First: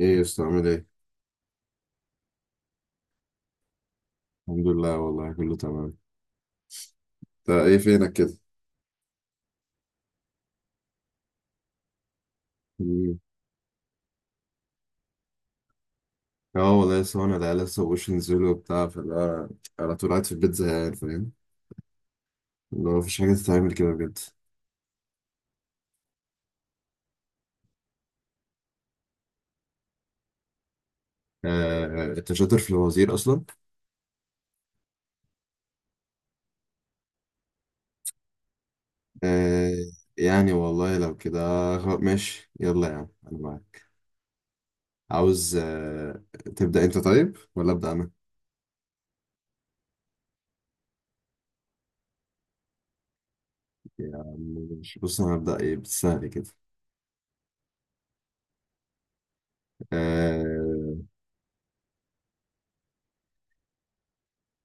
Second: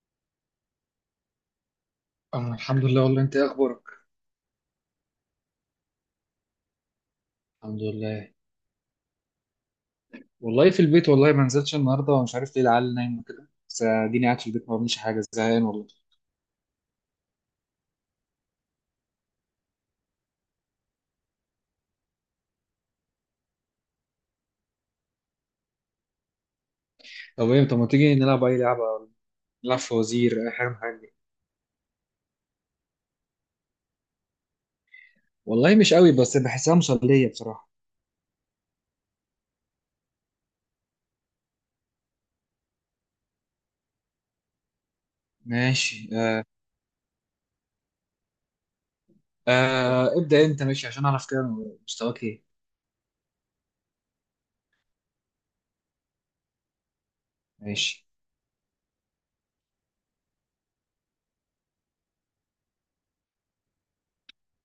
ايه يا اسطى عامل ايه؟ أنا الحمد لله. والله أنت إيه أخبارك؟ الحمد لله والله كله تمام. انت ايه الحمد فينك لله. كده؟ والله في البيت، والله ما نزلتش النهاردة ومش عارف ليه العيال مم. نايمة كده، بس أديني قاعد في البيت ما بعملش حاجة، زهقان والله. اه، والله لسه، وانا العيال لسه مبقوش ينزلوا وبتاع، فاللي هو على طول قاعد في البيت زهقان، فاهم؟ اللي هو مفيش حاجة تتعمل كده بجد. طب إيه، طب ما تيجي نلعب أي لعبة، نلعب فوازير أي حاجة من الحاجات دي. آه آه، انت شاطر في الوزير اصلا؟ والله مش قوي بس بحسها مسلية بصراحة. آه، يعني والله لو كده. ماشي يلا يا عم انا معاك، عاوز، ماشي آه. آه. تبدأ انت طيب ولا أبدأ انا؟ آه. ابدأ أنت ماشي عشان أعرف كده مستواك إيه. يا عم ماشي. بص انا هبدأ ايه بالسهل كده. ماشي آه،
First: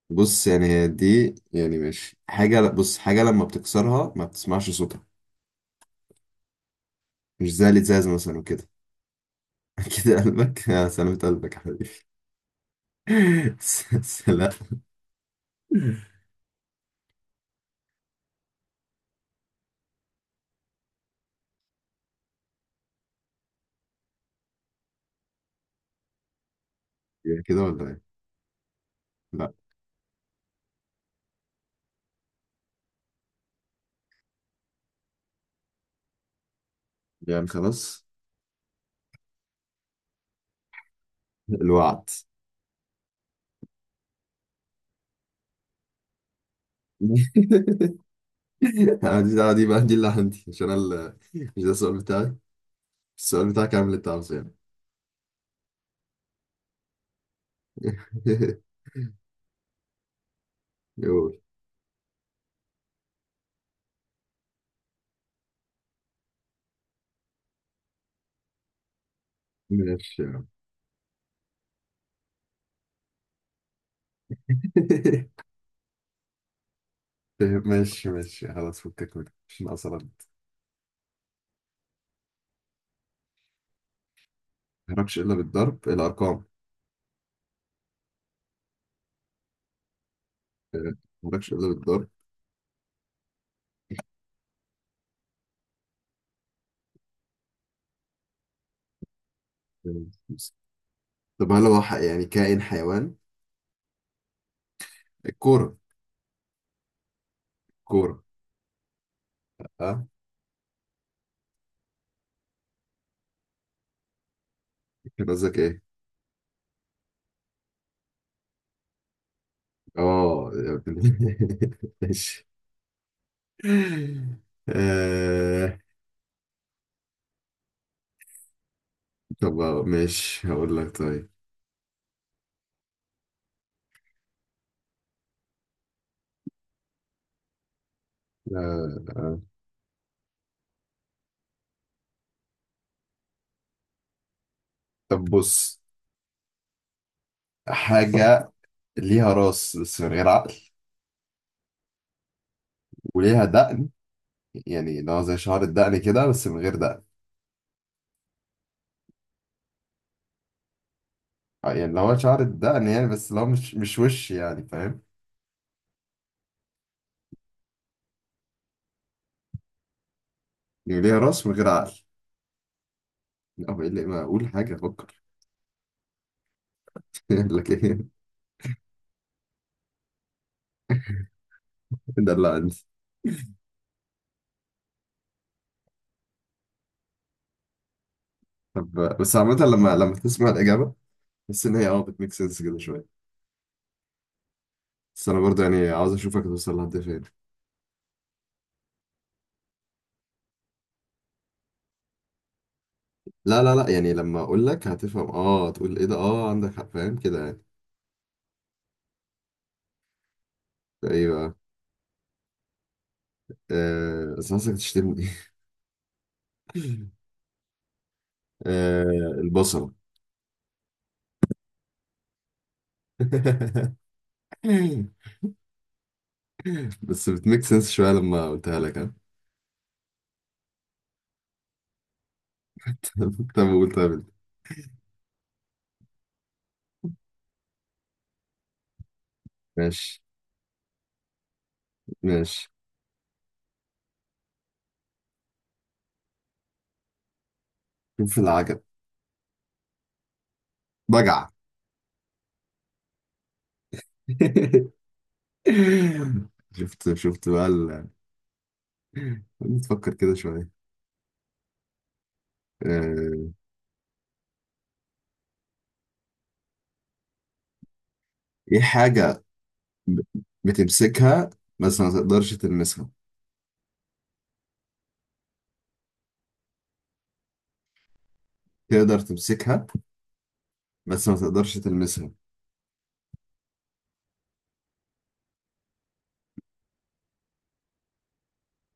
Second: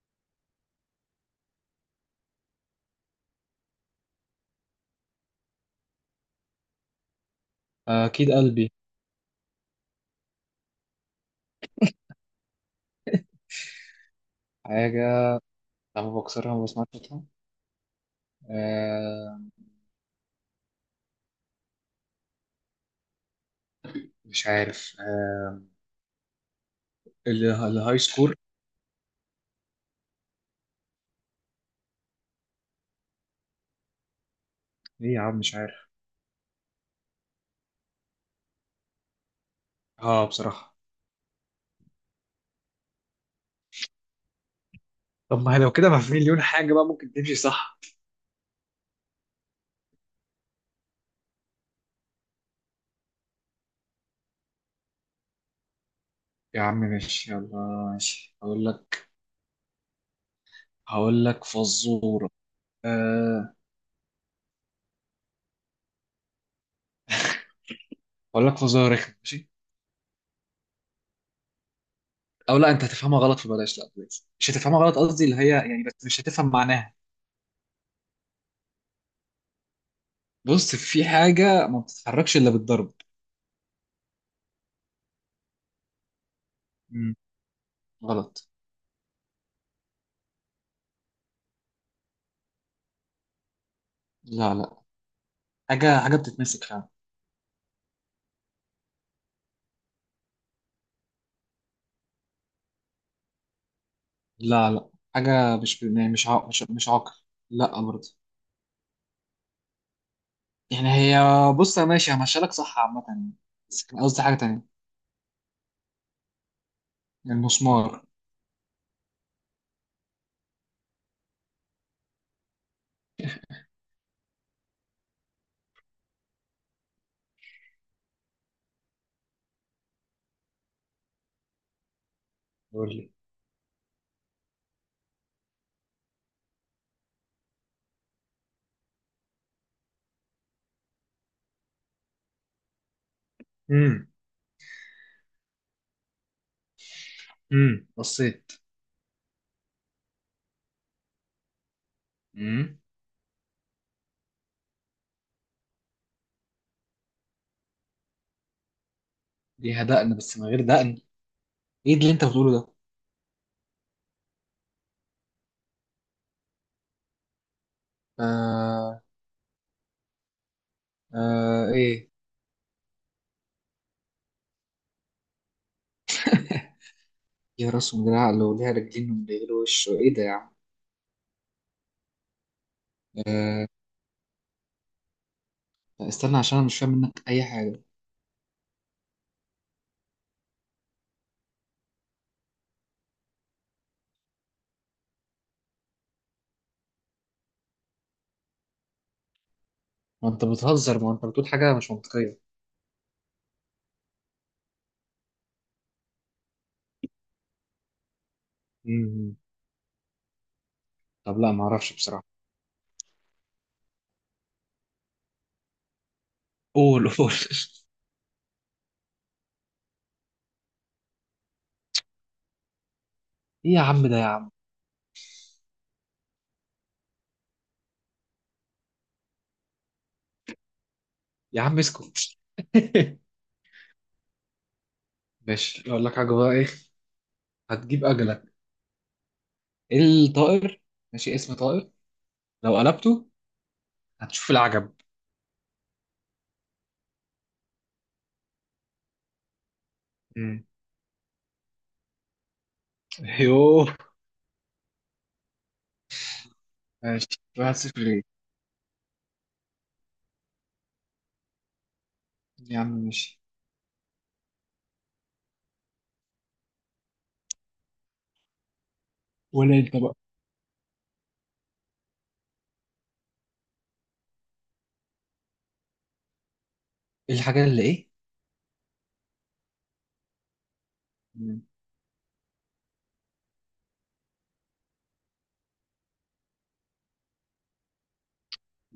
بص يعني هي دي يعني ماشي حاجة. بص حاجة لما بتكسرها ما بتسمعش صوتها، مش زي آه، الإزاز أكيد مثلا وكده. قلبي. كده قلبك؟ آه، سلامة قلبك يا حبيبي. لا. حاجة لما بكسرها ما بسمعش صوتها. آه. مش عارف آه. يعني اللي كده ولا الهاي ايه؟ سكور. لا، إيه يا عم مش عارف. يعني خلاص اه بصراحة. الوعد. طب ما هي لو كده ما في مليون حاجة بقى ممكن تمشي، صح؟ أنا دي دي بقى، دي اللي عندي، عشان أنا مش ده السؤال بتاعي، السؤال بتاعك، اعمل اللي انت عاوزه يعني. يا عم ماشي يلا. ماشي، هقول لك هقول يقول، لك فزورة. أه، هقول لك فزورة رخمة، ماشي. ماشي يا عم. أو لا أنت هتفهمها غلط، فبلاش، لا بلاش مش هتفهمها غلط قصدي، اللي هي يعني بس مش هتفهم معناها. ماشي ماشي، خلاص، فكك منك، مش ناقصة ما بص، في حاجة ما بتتحركش إلا بالضرب. تهربش الا بالضرب الارقام. مم. غلط. آه، مالكش إلا بالضرب. لا لا، حاجة بتتمسك فعلا. آه، خمسة. طب هل هو يعني كائن حيوان؟ لا لا، حاجة الكورة؟ مش يعني مش عق... مش مش عاقل لا برضه. الكورة، اه؟ يعني هي، بص يا ماشي همشيلك صح عامة، بس كان قصدي حاجة تانية. كان قصدك ايه؟ المسمار. اه. ماشي. آه، طب ماشي هقول لك طيب. قول لي. آه، آه. امم طب بص، حاجة بصيت. ليها راس بس من غير عقل، امم وليها دقن، يعني لو زي شعر الدقن كده بس من غير دقن. ليها دقن بس من غير دقن. آه، يعني ايه لو اللي هو انت شعر بتقوله ده؟ الدقن يعني، بس لو مش وش، يعني فاهم؟ آه، يعني ليها راس من غير آه عقل. ايه. لا، هو ايه اللي، ما اقول حاجة، افكر. يقول ليها لك راس ومن ايه. غير عقل، وليها رجلين ومن غير وش، ايه ده يا عم؟ ده اللي انت. آه. لا، استنى عشان انا مش فاهم منك اي حاجه. طب بس عامة، لما تسمع الإجابة تحس إن هي، اه، بتميك سنس كده شوية، بس أنا برضه يعني عاوز أشوفك توصل لحد فين. ما انت بتهزر، ما انت بتقول حاجه مش منطقيه. لا لا لا، يعني لما أقول لك هتفهم، اه، تقول ايه ده، اه، عندك حق، فاهم كده يعني. امم ايه طب لا بقى؟ ما اعرفش بصراحه. آه، بس حاسسك تشتمني. قول قول. آه، البصلة. ايه يا عم ده يا عم. بس بتميك سنس شوية لما قلتها لك، ها؟ يا عم اسكت. طب قول، طب انت. ماشي، اقول لك حاجه بقى ايه. هتجيب اجلك. ماشي الطائر، ماشي اسم طائر، ماشي، لو قلبته هتشوف العجب. شوف العجب. بجعة. يوه. شفت ماشي. شفت بقى. واحد صفر ليه. نفكر كده شوية. يا عم ماشي. آه، ايه حاجة، ولا انت بقى، ب- بتمسكها بس ما تقدرش تلمسها؟ ايه الحاجة اللي ايه؟ تقدر تمسكها بس ما مم. تقدرش تلمسها.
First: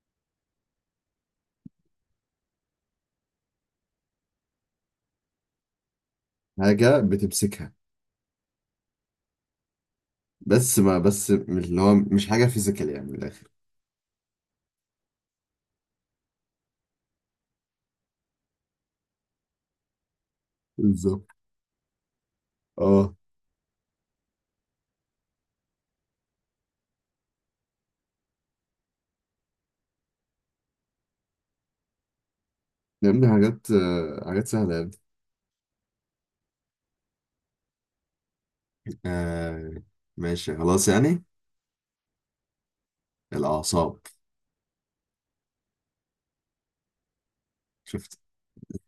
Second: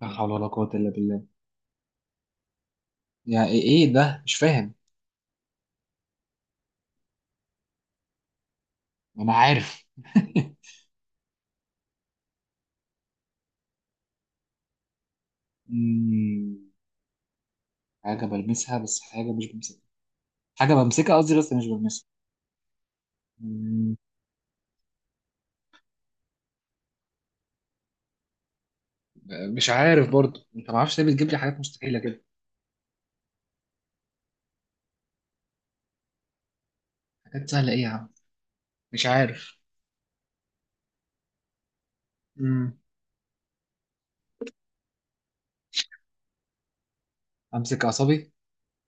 لا حول ولا قوة إلا بالله. يعني ايه؟ إيه ده مش فاهم. حاجة بتمسكها، أنا عارف. بس ما بس مش اللي هو، مش حاجة فيزيكال يعني من الآخر. مم. حاجة بلمسها بس حاجة مش بمسكها، حاجة بمسكها بالظبط، قصدي بس مش بلمسها. اه. مم. مش عارف برضو، انت ما اعرفش ليه بتجيب لي حاجات مستحيلة كده. يا ابني حاجات، آه، حاجات سهلة يا ابني. حاجات سهلة ايه يا عم؟ مش عارف. آه، ماشي خلاص يعني. مم. الأعصاب. امسك شفت؟ اعصابي.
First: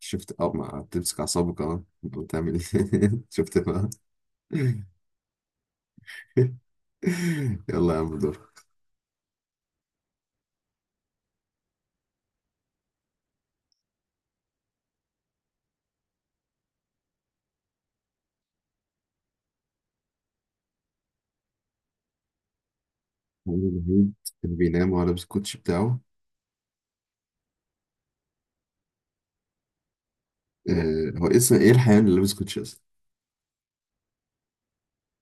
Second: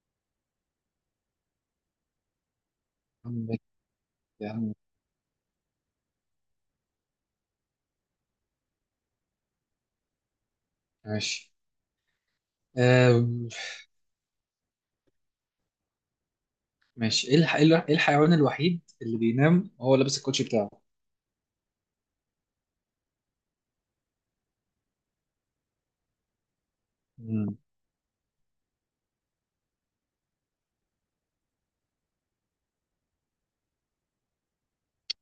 شفت، اه، ما بتمسك أعصابك، اه، بتعمل ايه؟ شفت أمسك- بقى. يا عم يلا يا عم دور. ماشي آه، ماشي، إيه الحيوان الوحيد اللي بينام وهو لابس الكوتشي بتاعه. عمرو نهيد كان بينام وهو لابس الكوتشي بتاعه. مم. آه، هو اسمه ايه الحيوان اللي لابس كوتشي اصلا؟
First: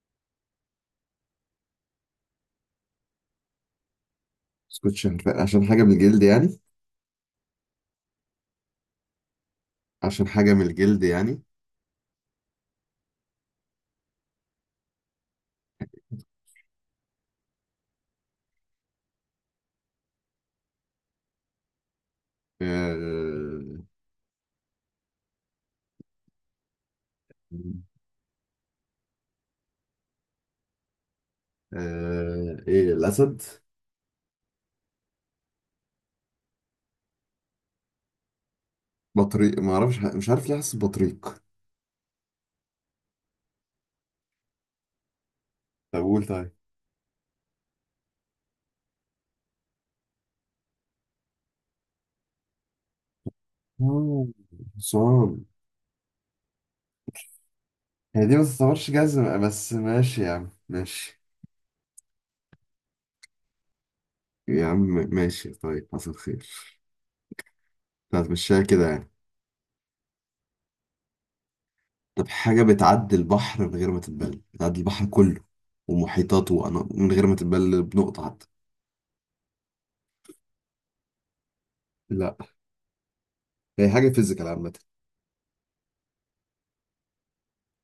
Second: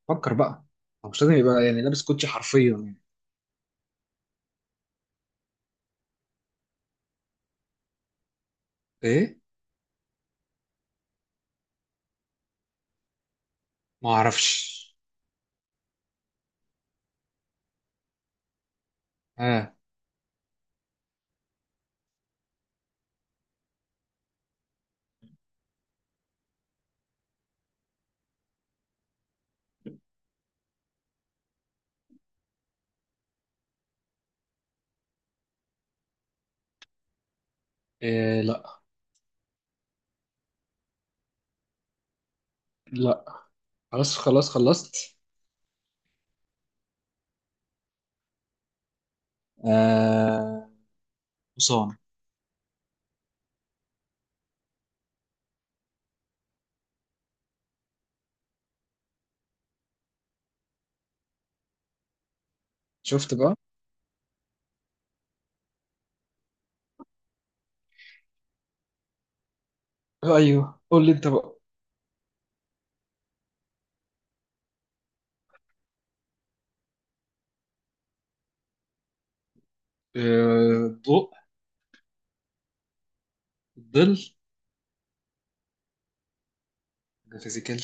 فكر بقى، هو مش لازم يبقى يعني لابس كوتشي حرفيا يعني. بس كوتشي عشان حاجة من الجلد يعني. ايه، عشان حاجة من الجلد يعني. ما اعرفش. اه. آه. آه، ايه، الأسد؟ إيه؟ لا. بطريق، ما اعرفش، مش عارف ليه حاسس بطريق. لا، خلاص خلاص خلصت. طب قول طيب. آه، حصان. آه، حصان؟ هي دي ما تعتبرش جزمة بس ماشي يا عم ماشي. شفت بقى. يا عم ماشي طيب، حصل خير، هتمشيها كده يعني. آه، ايوه قول لي انت بقى. طب حاجة بتعدي البحر من غير ما تتبل، بتعدي البحر كله ومحيطاته، من غير ما تتبل بنقطة حتى. آه، الضوء. لا، هي حاجة الظل. فيزيكال عامة، حاجه فيزيكال،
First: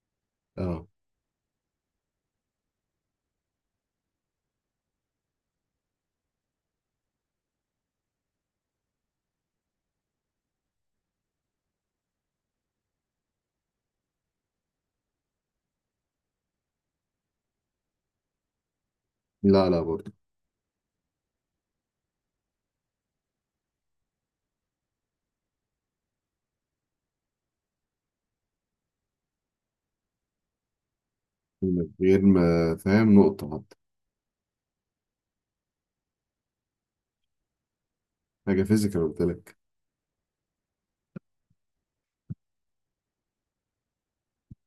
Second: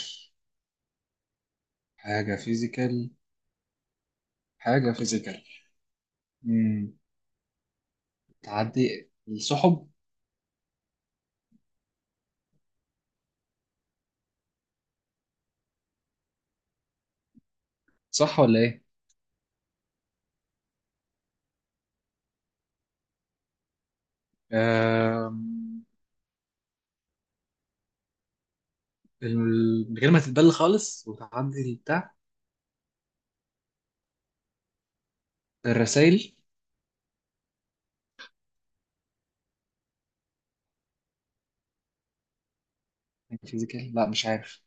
اه. حاجه فيزيكال، حاجه فيزيكال. مم. تعدي السحب، صح ولا ايه؟ لا لا برضه. آه، من غير ما تتبل خالص وتعدي من البتاع. غير ما، فاهم، نقطة حتى. الرسائل. حاجة فيزيكال قلت لك. فيزيكال، لا مش عارف.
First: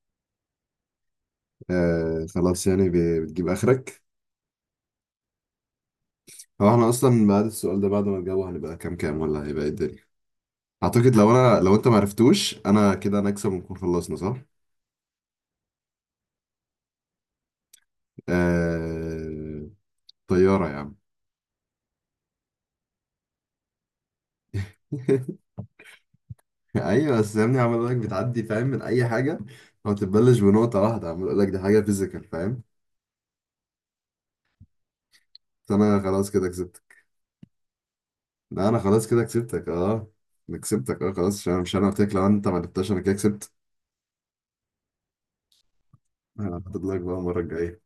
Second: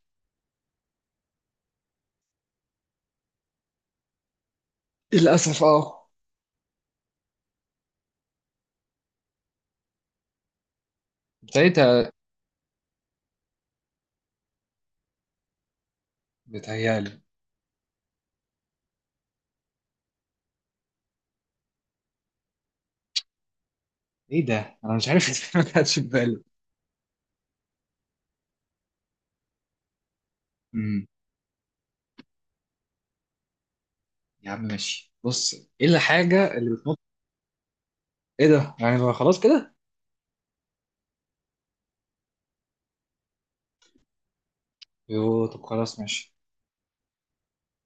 آه، خلاص يعني بتجيب آخرك. للأسف اه. هو احنا أصلا بعد السؤال ده، بعد ما نجاوب، هنبقى كام كام، ولا هيبقى ايه الدنيا؟ أعتقد لو أنا لو أنت بدايتها، معرفتوش، أنا كده أنا أكسب، ونكون خلصنا، صح؟ بتهيألي. آه... طيارة يا عم. ايه ده؟ انا مش عارف. إزاي ما كانتش في بالي. ايوه، بس يا ابني عمال لك بتعدي، فاهم، من اي حاجه، ما بتبلش بنقطه امم واحده، عمال اقول لك دي حاجه فيزيكال، فاهم؟ يا عم ماشي، بص، بس ايه انا خلاص كده الحاجة اللي بتنط؟ كسبتك. ايه لا، ده؟ انا يعني خلاص بقى كده خلاص كسبتك، كده؟ اه، انا كسبتك، اه، خلاص، عشان مش انا قلت لك لو انت ما جبتهاش انا كده كسبت. يوه، طب خلاص ماشي. انا هحدد لك بقى المره الجايه.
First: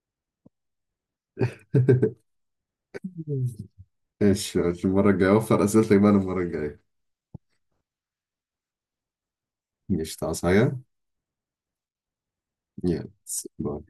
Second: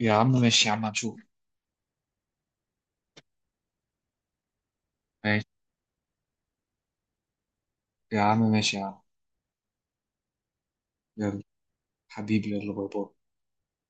يا عم ماشي يا عم هنشوف. ماشي ماشي، المره الجايه ماشي اوفر اسئلتك بقى المره الجايه. يا عم ماشي يا عم. ماشي تعصي حاجه. يلا. حبيبي يلا، باي يلا باي. باي.